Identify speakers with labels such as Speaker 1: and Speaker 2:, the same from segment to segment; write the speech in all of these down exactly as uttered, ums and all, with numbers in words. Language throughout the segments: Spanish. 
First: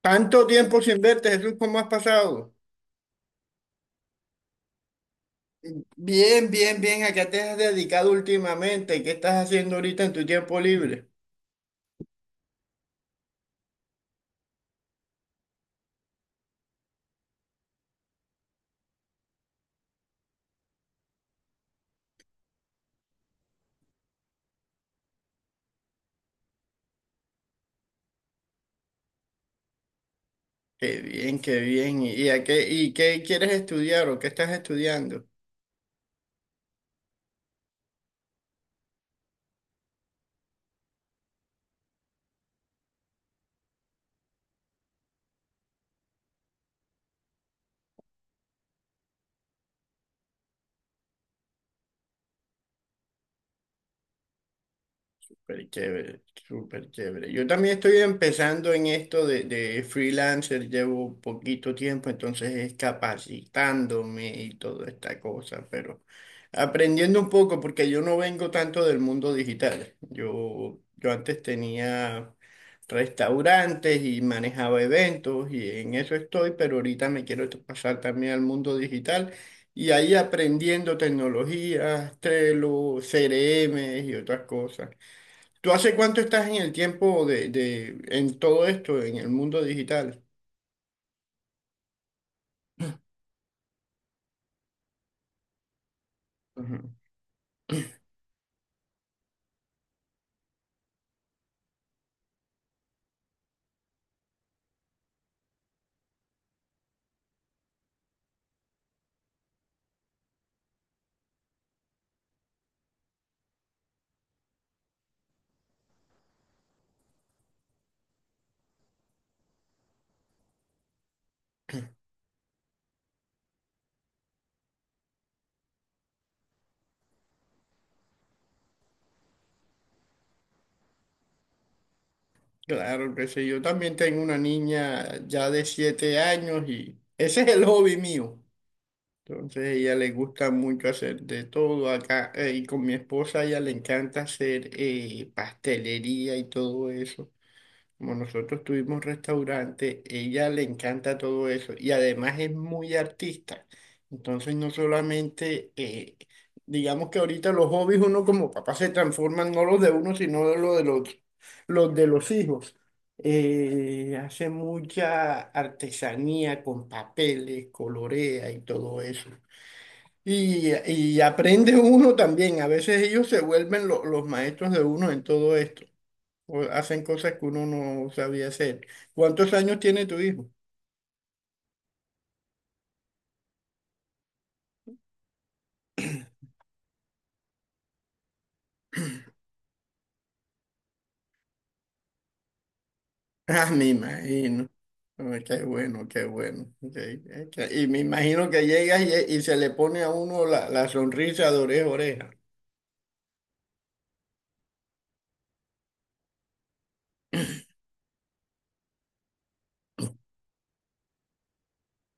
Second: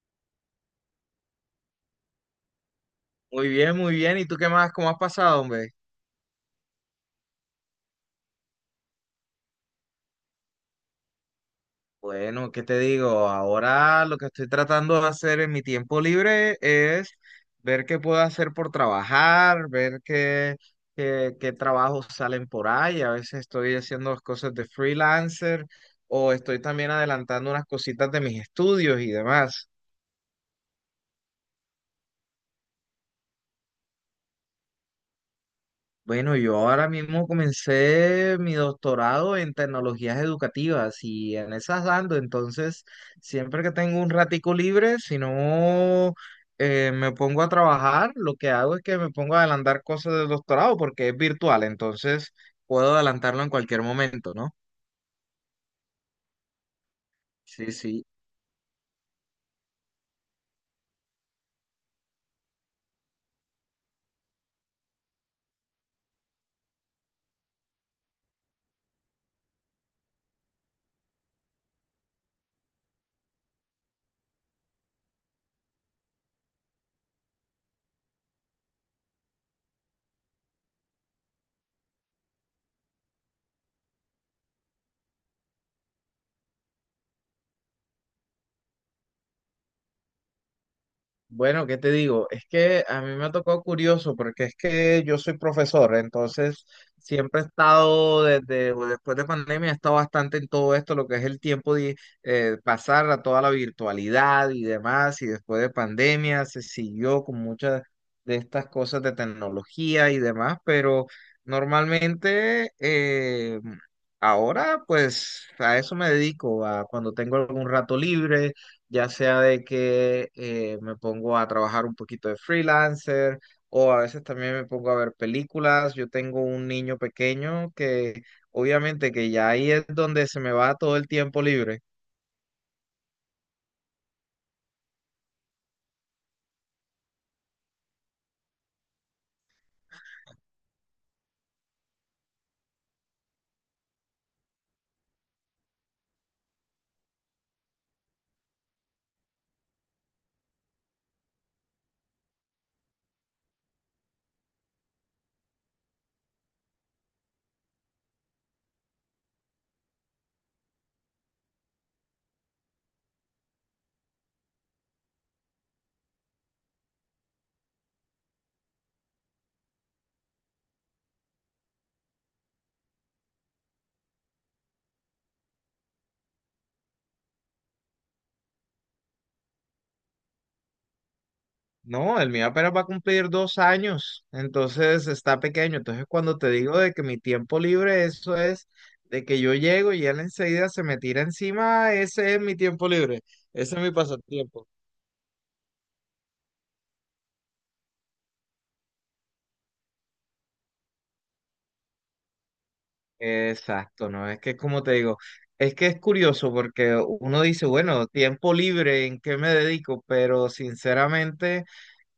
Speaker 1: Tanto tiempo sin verte, Jesús, ¿cómo has pasado?
Speaker 2: Muy bien, muy bien. ¿Y tú qué más? ¿Cómo has pasado, hombre?
Speaker 1: Bien, bien, bien. ¿A qué te has dedicado últimamente? ¿Qué estás haciendo ahorita en tu tiempo libre?
Speaker 2: Bueno, ¿qué te digo? Ahora lo que estoy tratando de hacer en mi tiempo libre es ver qué puedo hacer por trabajar, ver qué, qué, qué trabajos salen por ahí. A veces estoy haciendo las cosas de freelancer o estoy también adelantando unas cositas de mis estudios y demás.
Speaker 1: Qué bien, qué bien. ¿Y y a qué, y qué quieres estudiar o qué estás estudiando?
Speaker 2: Bueno, yo ahora mismo comencé mi doctorado en tecnologías educativas y en esas dando, entonces siempre que tengo un ratico libre, si no eh, me pongo a trabajar, lo que hago es que me pongo a adelantar cosas del doctorado porque es virtual, entonces puedo adelantarlo en cualquier momento, ¿no?
Speaker 1: Súper chévere, súper chévere. Yo
Speaker 2: Sí,
Speaker 1: también estoy
Speaker 2: sí.
Speaker 1: empezando en esto de, de freelancer, llevo poquito tiempo, entonces es capacitándome y toda esta cosa, pero aprendiendo un poco porque yo no vengo tanto del mundo digital. Yo, yo antes tenía restaurantes y manejaba eventos y en eso estoy, pero ahorita me quiero t- pasar también al mundo digital. Y ahí aprendiendo tecnologías, Trello, C R M y otras cosas. ¿Tú hace cuánto estás en el tiempo de, de- en todo esto, en el mundo digital?
Speaker 2: Bueno, ¿qué te digo? Es que a mí me ha tocado curioso porque es que yo soy profesor, entonces
Speaker 1: Ujú.
Speaker 2: siempre he estado desde o después de pandemia, he estado bastante en todo esto, lo que es el tiempo de eh, pasar a toda la virtualidad y demás, y después de pandemia se siguió con muchas de estas cosas de tecnología y demás, pero normalmente eh, ahora pues a eso me dedico, a cuando tengo algún rato libre ya sea de que eh, me pongo a trabajar un poquito de freelancer o a veces también me pongo a ver películas. Yo tengo un niño pequeño que obviamente que ya ahí es donde se me va todo el tiempo libre.
Speaker 1: Claro que sí, yo también tengo una niña ya de siete años y ese es el hobby mío. Entonces a ella le gusta mucho hacer de todo acá eh, y con mi esposa a ella le encanta hacer eh, pastelería y todo eso. Como nosotros tuvimos restaurante, ella le encanta todo eso y además es muy artista. Entonces no solamente, eh, digamos que ahorita los hobbies uno como papá se transforman no los de uno, sino de los de los, los de los hijos. Eh, hace mucha artesanía con papeles, colorea y todo eso. Y, y aprende uno también. A veces ellos se vuelven lo- los maestros de uno en todo esto o hacen cosas que uno no sabía hacer. ¿Cuántos años tiene tu hijo?
Speaker 2: No, el mío apenas va a cumplir dos años, entonces está pequeño. Entonces cuando te digo de que mi tiempo libre, eso es de que yo llego y él enseguida se me tira encima, ese es mi tiempo libre,
Speaker 1: Ah,
Speaker 2: ese es
Speaker 1: me
Speaker 2: mi pasatiempo.
Speaker 1: imagino. Ay, qué bueno, qué bueno. Ok, ok. Y me imagino que llega y, y se le pone a uno la, la sonrisa de oreja a oreja.
Speaker 2: Exacto, ¿no? Es que como te digo, es que es curioso porque uno dice, bueno, tiempo libre, ¿en qué me dedico? Pero sinceramente,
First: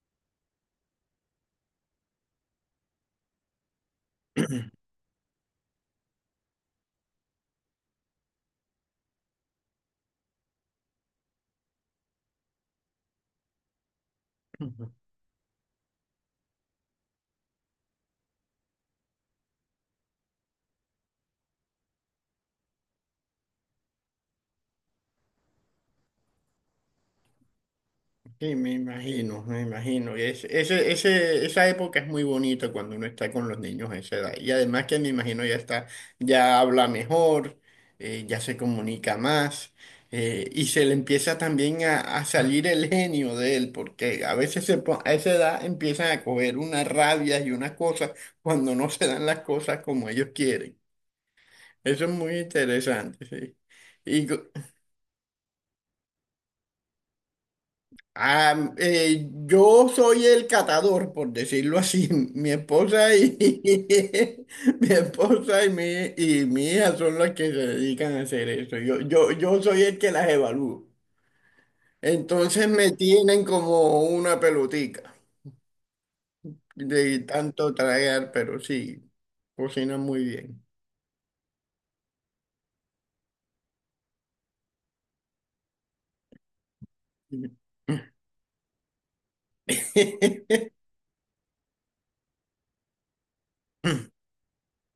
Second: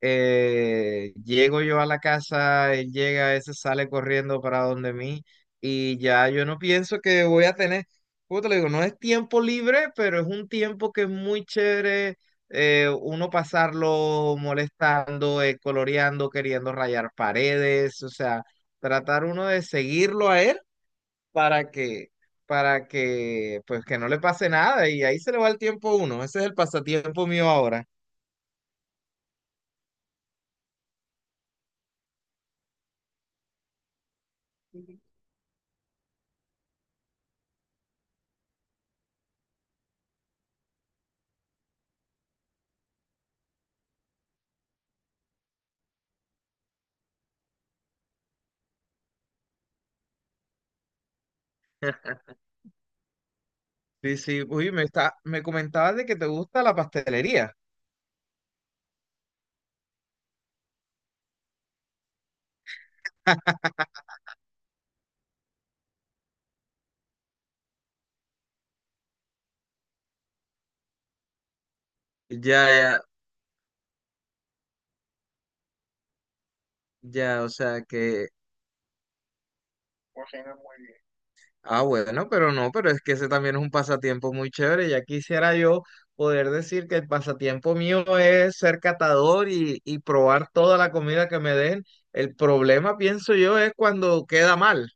Speaker 2: eh, llego yo a la casa, él llega, ese sale corriendo para donde mí y ya yo no pienso que voy a tener, como te lo digo, no es tiempo libre, pero es un tiempo que es muy chévere eh, uno pasarlo molestando, eh, coloreando, queriendo rayar paredes, o sea tratar uno de seguirlo a él para que, para que, pues que no le pase nada y ahí se le va el tiempo a uno. Ese es el pasatiempo mío ahora.
Speaker 1: Sí, me imagino, me imagino. Y es- ese, ese, esa época es muy bonita cuando uno está con los niños a esa edad. Y además que me imagino ya está, ya habla mejor, eh, ya se comunica más, eh, y se le empieza también a, a salir el genio de él, porque a veces se po- a esa edad empiezan a coger unas rabias y unas cosas cuando no se dan las cosas como ellos quieren. Eso es muy interesante, sí.
Speaker 2: Sí, sí, uy, me está, me comentabas de que te gusta la pastelería.
Speaker 1: Ah, eh, yo soy el catador, por decirlo así. Mi esposa y mi esposa y mi, y mi hija son las que se dedican a hacer eso. Yo, yo, yo soy el que las evalúo.
Speaker 2: Ya,
Speaker 1: Entonces me
Speaker 2: ya,
Speaker 1: tienen como una pelotica de
Speaker 2: ya, o
Speaker 1: tanto
Speaker 2: sea que...
Speaker 1: tragar, pero sí, cocinan muy
Speaker 2: Cocina
Speaker 1: bien.
Speaker 2: muy bien. Ah, bueno, pero no, pero es que ese también es un pasatiempo muy chévere. Ya quisiera yo poder decir que el pasatiempo mío es ser catador y, y probar toda la comida que me den. El problema, pienso yo, es cuando queda mal.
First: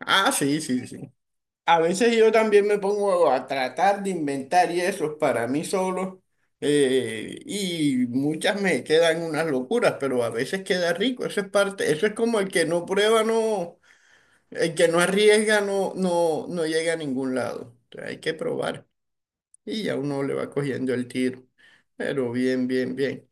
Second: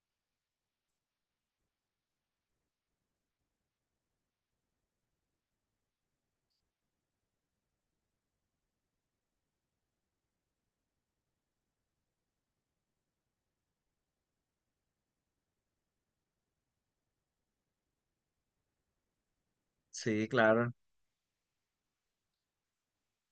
Speaker 1: Ah, sí, sí, sí. A veces yo también me pongo a tratar de inventar y eso para mí solo, eh, y muchas me quedan unas locuras, pero a veces queda rico, eso es parte, eso es como el que no prueba, no, el que no arriesga no, no, no llega a ningún lado. O sea, hay que probar y ya uno
Speaker 2: Sí,
Speaker 1: le va
Speaker 2: claro.
Speaker 1: cogiendo el tiro, pero bien, bien, bien.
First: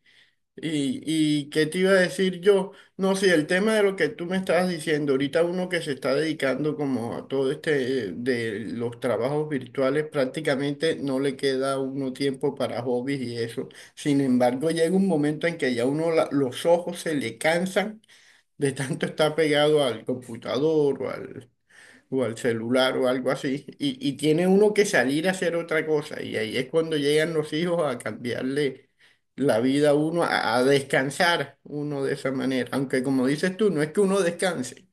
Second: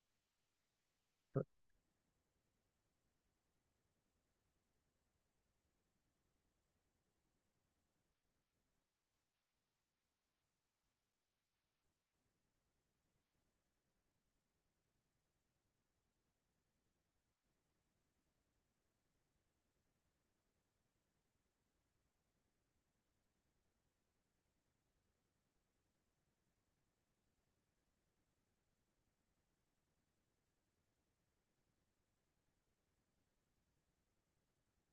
Speaker 1: Y, y qué te iba a decir yo, no sé, el tema de lo que tú me estabas diciendo, ahorita uno que se está dedicando como a todo este eh, de los trabajos virtuales, prácticamente no le queda a uno tiempo para hobbies y eso. Sin embargo, llega un momento en que ya uno la- los ojos se le cansan de tanto estar pegado al computador o al, o al celular o algo así, y, y tiene uno que salir a hacer otra cosa, y ahí es cuando llegan los hijos a cambiarle la vida a uno, a, a descansar uno de esa manera, aunque como dices tú, no es que uno descanse,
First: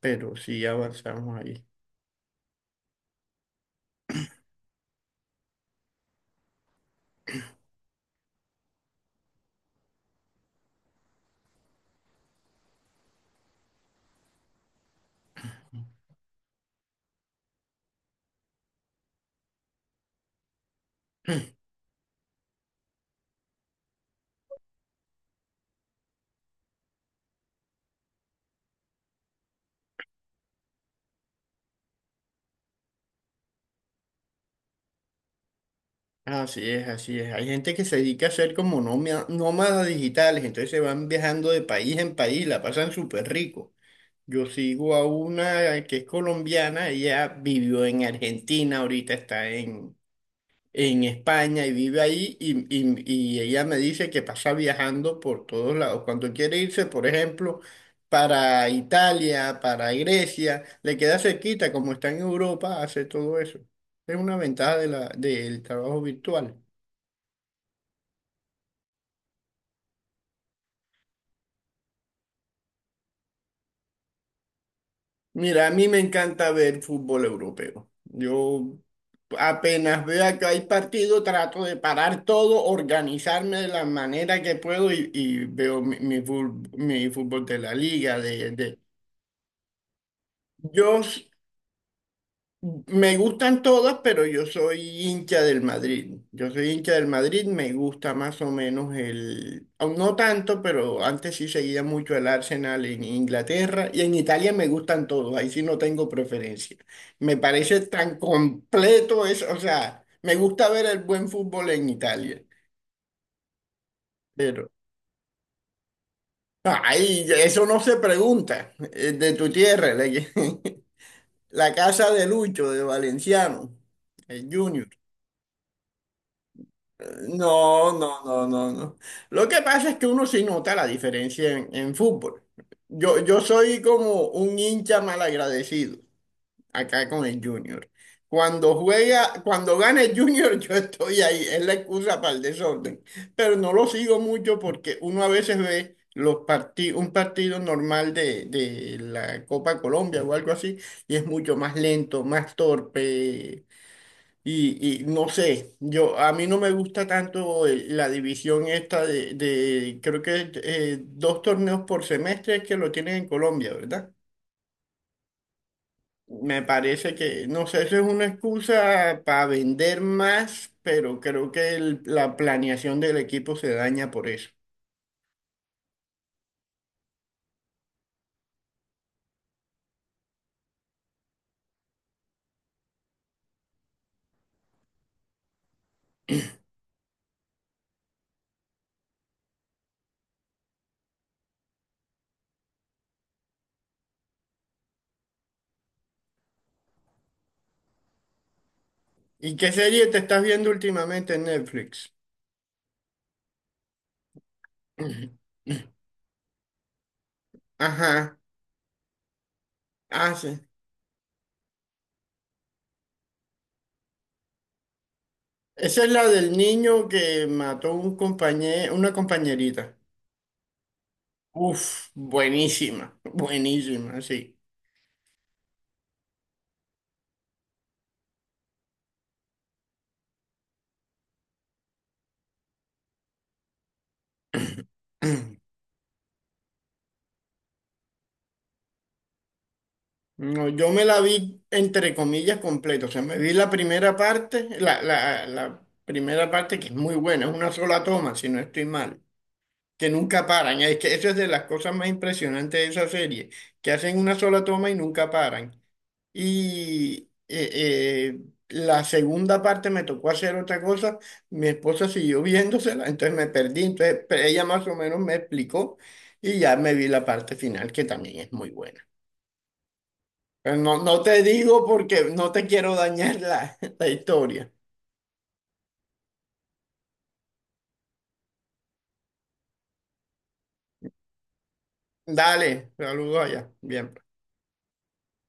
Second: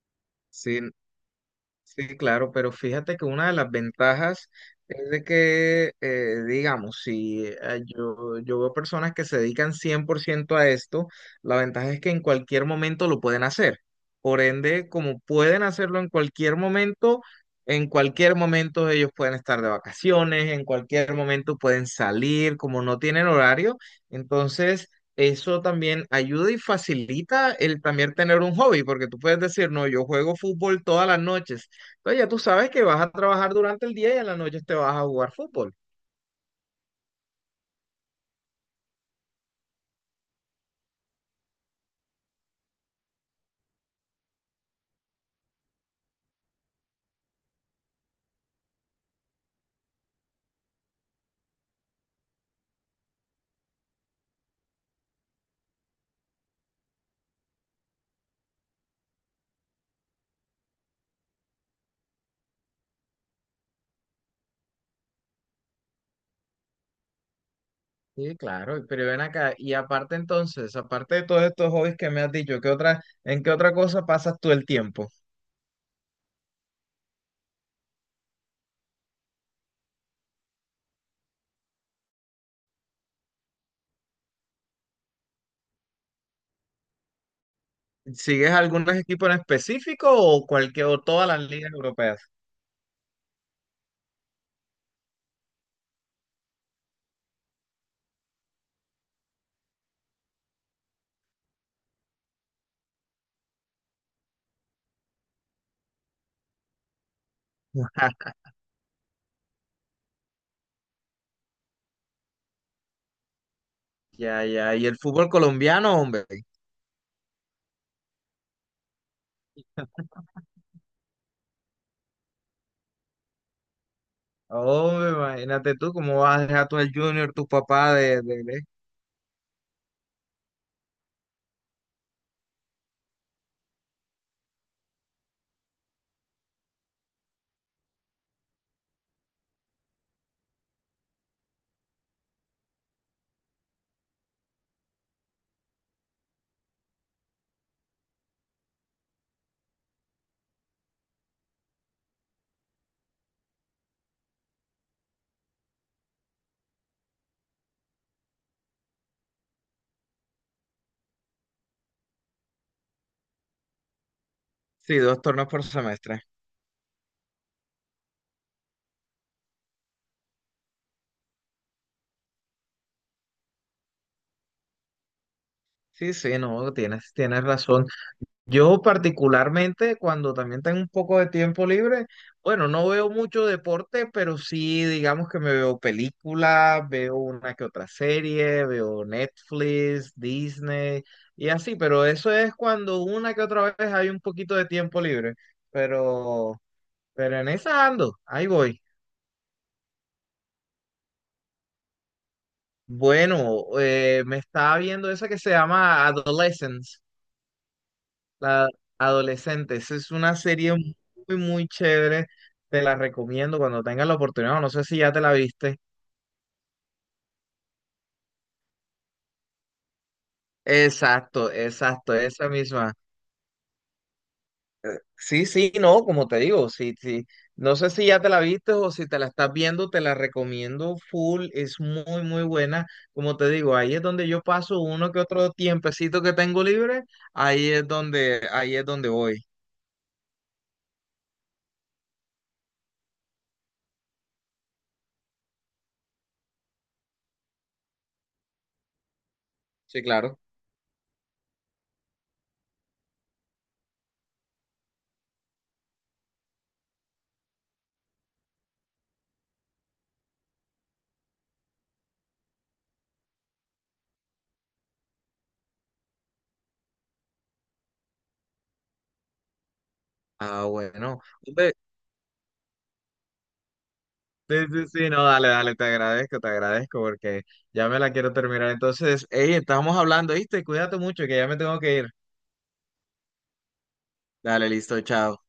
Speaker 1: pero sí
Speaker 2: Sí,
Speaker 1: avanzamos ahí.
Speaker 2: sí, claro, pero fíjate que una de las ventajas es de que, eh, digamos, si eh, yo, yo veo personas que se dedican cien por ciento a esto, la ventaja es que en cualquier momento lo pueden hacer. Por ende, como pueden hacerlo en cualquier momento, en cualquier momento ellos pueden estar de vacaciones, en cualquier momento pueden salir, como no tienen horario, entonces... Eso también ayuda y facilita el también tener un hobby, porque tú puedes decir, no, yo juego fútbol todas las noches, entonces ya tú sabes que vas a trabajar durante el día y en la noche te vas a jugar fútbol.
Speaker 1: Así es, así es. Hay gente que se dedica a ser como nómia- nómadas digitales, entonces se van viajando de país en país, la pasan súper rico. Yo sigo a una que es colombiana, ella vivió en Argentina, ahorita está en en España y vive ahí y, y- y ella me dice que pasa viajando por todos lados. Cuando quiere irse, por ejemplo, para Italia, para Grecia, le queda cerquita, como está en Europa, hace todo eso. Es una ventaja de la, del trabajo virtual.
Speaker 2: Sí, claro, pero ven acá. Y aparte entonces, aparte de todos estos hobbies que me has dicho, ¿qué otra, en qué otra cosa pasas tú el tiempo?
Speaker 1: Mira, a mí me encanta ver fútbol europeo. Yo apenas veo que hay partido, trato de parar todo, organizarme de la manera que puedo y, y veo mi, mi fútbol, mi fútbol de la liga, de,
Speaker 2: ¿Sigues
Speaker 1: de-
Speaker 2: algún equipo en específico o cualquier
Speaker 1: Yo
Speaker 2: o
Speaker 1: s-
Speaker 2: todas las ligas europeas?
Speaker 1: me gustan todas, pero yo soy hincha del Madrid. Yo soy hincha del Madrid, me gusta más o menos el, aún no tanto, pero antes sí seguía mucho el Arsenal en Inglaterra y en Italia me gustan todos, ahí sí no tengo preferencia. Me parece tan completo eso, o sea, me gusta ver el buen fútbol en Italia,
Speaker 2: Ya,
Speaker 1: pero
Speaker 2: ya, y el fútbol colombiano, hombre.
Speaker 1: ay, eso no se pregunta, eh, de tu tierra, la, que- la casa de Lucho, de Valenciano, el Junior.
Speaker 2: Hombre, imagínate tú cómo vas a dejar tú el Junior, tu
Speaker 1: No,
Speaker 2: papá de,
Speaker 1: no,
Speaker 2: de,
Speaker 1: no,
Speaker 2: de-
Speaker 1: no, no. Lo que pasa es que uno sí nota la diferencia en, en fútbol. Yo, yo soy como un hincha malagradecido acá con el Junior. Cuando juega, cuando gana el Junior, yo estoy ahí. Es la excusa para el desorden. Pero no lo sigo mucho porque uno a veces ve los parti- un partido normal de, de la Copa Colombia o algo así, y es mucho más lento, más torpe. Y, y no sé, yo a mí no me gusta tanto el- la división esta de, de creo que eh, dos torneos por semestre es que lo tienen en Colombia, ¿verdad?
Speaker 2: Sí, dos torneos por semestre.
Speaker 1: Me parece que, no sé, eso es una excusa para vender más, pero creo que el- la planeación del equipo se daña por eso.
Speaker 2: Sí, sí, no, tienes, tienes razón. Yo particularmente cuando también tengo un poco de tiempo libre, bueno, no veo mucho deporte, pero sí digamos que me veo películas, veo una que otra serie, veo Netflix, Disney y así, pero eso es cuando una que otra vez hay un poquito de tiempo libre, pero, pero, en esa ando, ahí voy.
Speaker 1: ¿Y qué serie te estás viendo últimamente en Netflix?
Speaker 2: Bueno, eh, me estaba viendo esa que se llama Adolescence.
Speaker 1: Ajá,
Speaker 2: La Adolescentes es
Speaker 1: ah,
Speaker 2: una
Speaker 1: sí.
Speaker 2: serie muy, muy chévere. Te la recomiendo cuando tengas la oportunidad. o no sé si ya te la viste.
Speaker 1: Esa es la del niño que mató un compañero, una compañerita.
Speaker 2: Exacto,
Speaker 1: Uf,
Speaker 2: exacto, esa misma.
Speaker 1: buenísima, buenísima, sí.
Speaker 2: Sí, sí, no, como te digo, sí, sí. No sé si ya te la viste o si te la estás viendo, te la recomiendo full. Es muy, muy buena. Como te digo, ahí es donde yo paso uno que otro tiempecito que tengo libre. Ahí es donde, ahí es donde voy.
Speaker 1: No, yo me la vi entre comillas completa, o sea, me vi la primera parte, la, la, la primera parte que es muy buena, es una sola toma, si no estoy mal,
Speaker 2: Sí,
Speaker 1: que
Speaker 2: claro.
Speaker 1: nunca paran, es que eso es de las cosas más impresionantes de esa serie, que hacen una sola toma y nunca paran. Y eh, eh, la segunda parte me tocó hacer otra cosa. Mi esposa siguió viéndosela, entonces me perdí. Entonces pe- ella más o menos me explicó y ya me vi la parte final, que también es muy buena.
Speaker 2: Ah,
Speaker 1: Pero no,
Speaker 2: bueno.
Speaker 1: no te
Speaker 2: Hombre,
Speaker 1: digo porque no te quiero dañar la, la
Speaker 2: Sí,
Speaker 1: historia.
Speaker 2: sí, sí, no, dale, dale, te agradezco, te agradezco porque ya me la quiero terminar. Entonces, hey, estamos hablando, ¿viste? Cuídate mucho que ya me tengo que ir.
Speaker 1: Dale, saludos allá. Bien.
Speaker 2: Dale, listo, chao.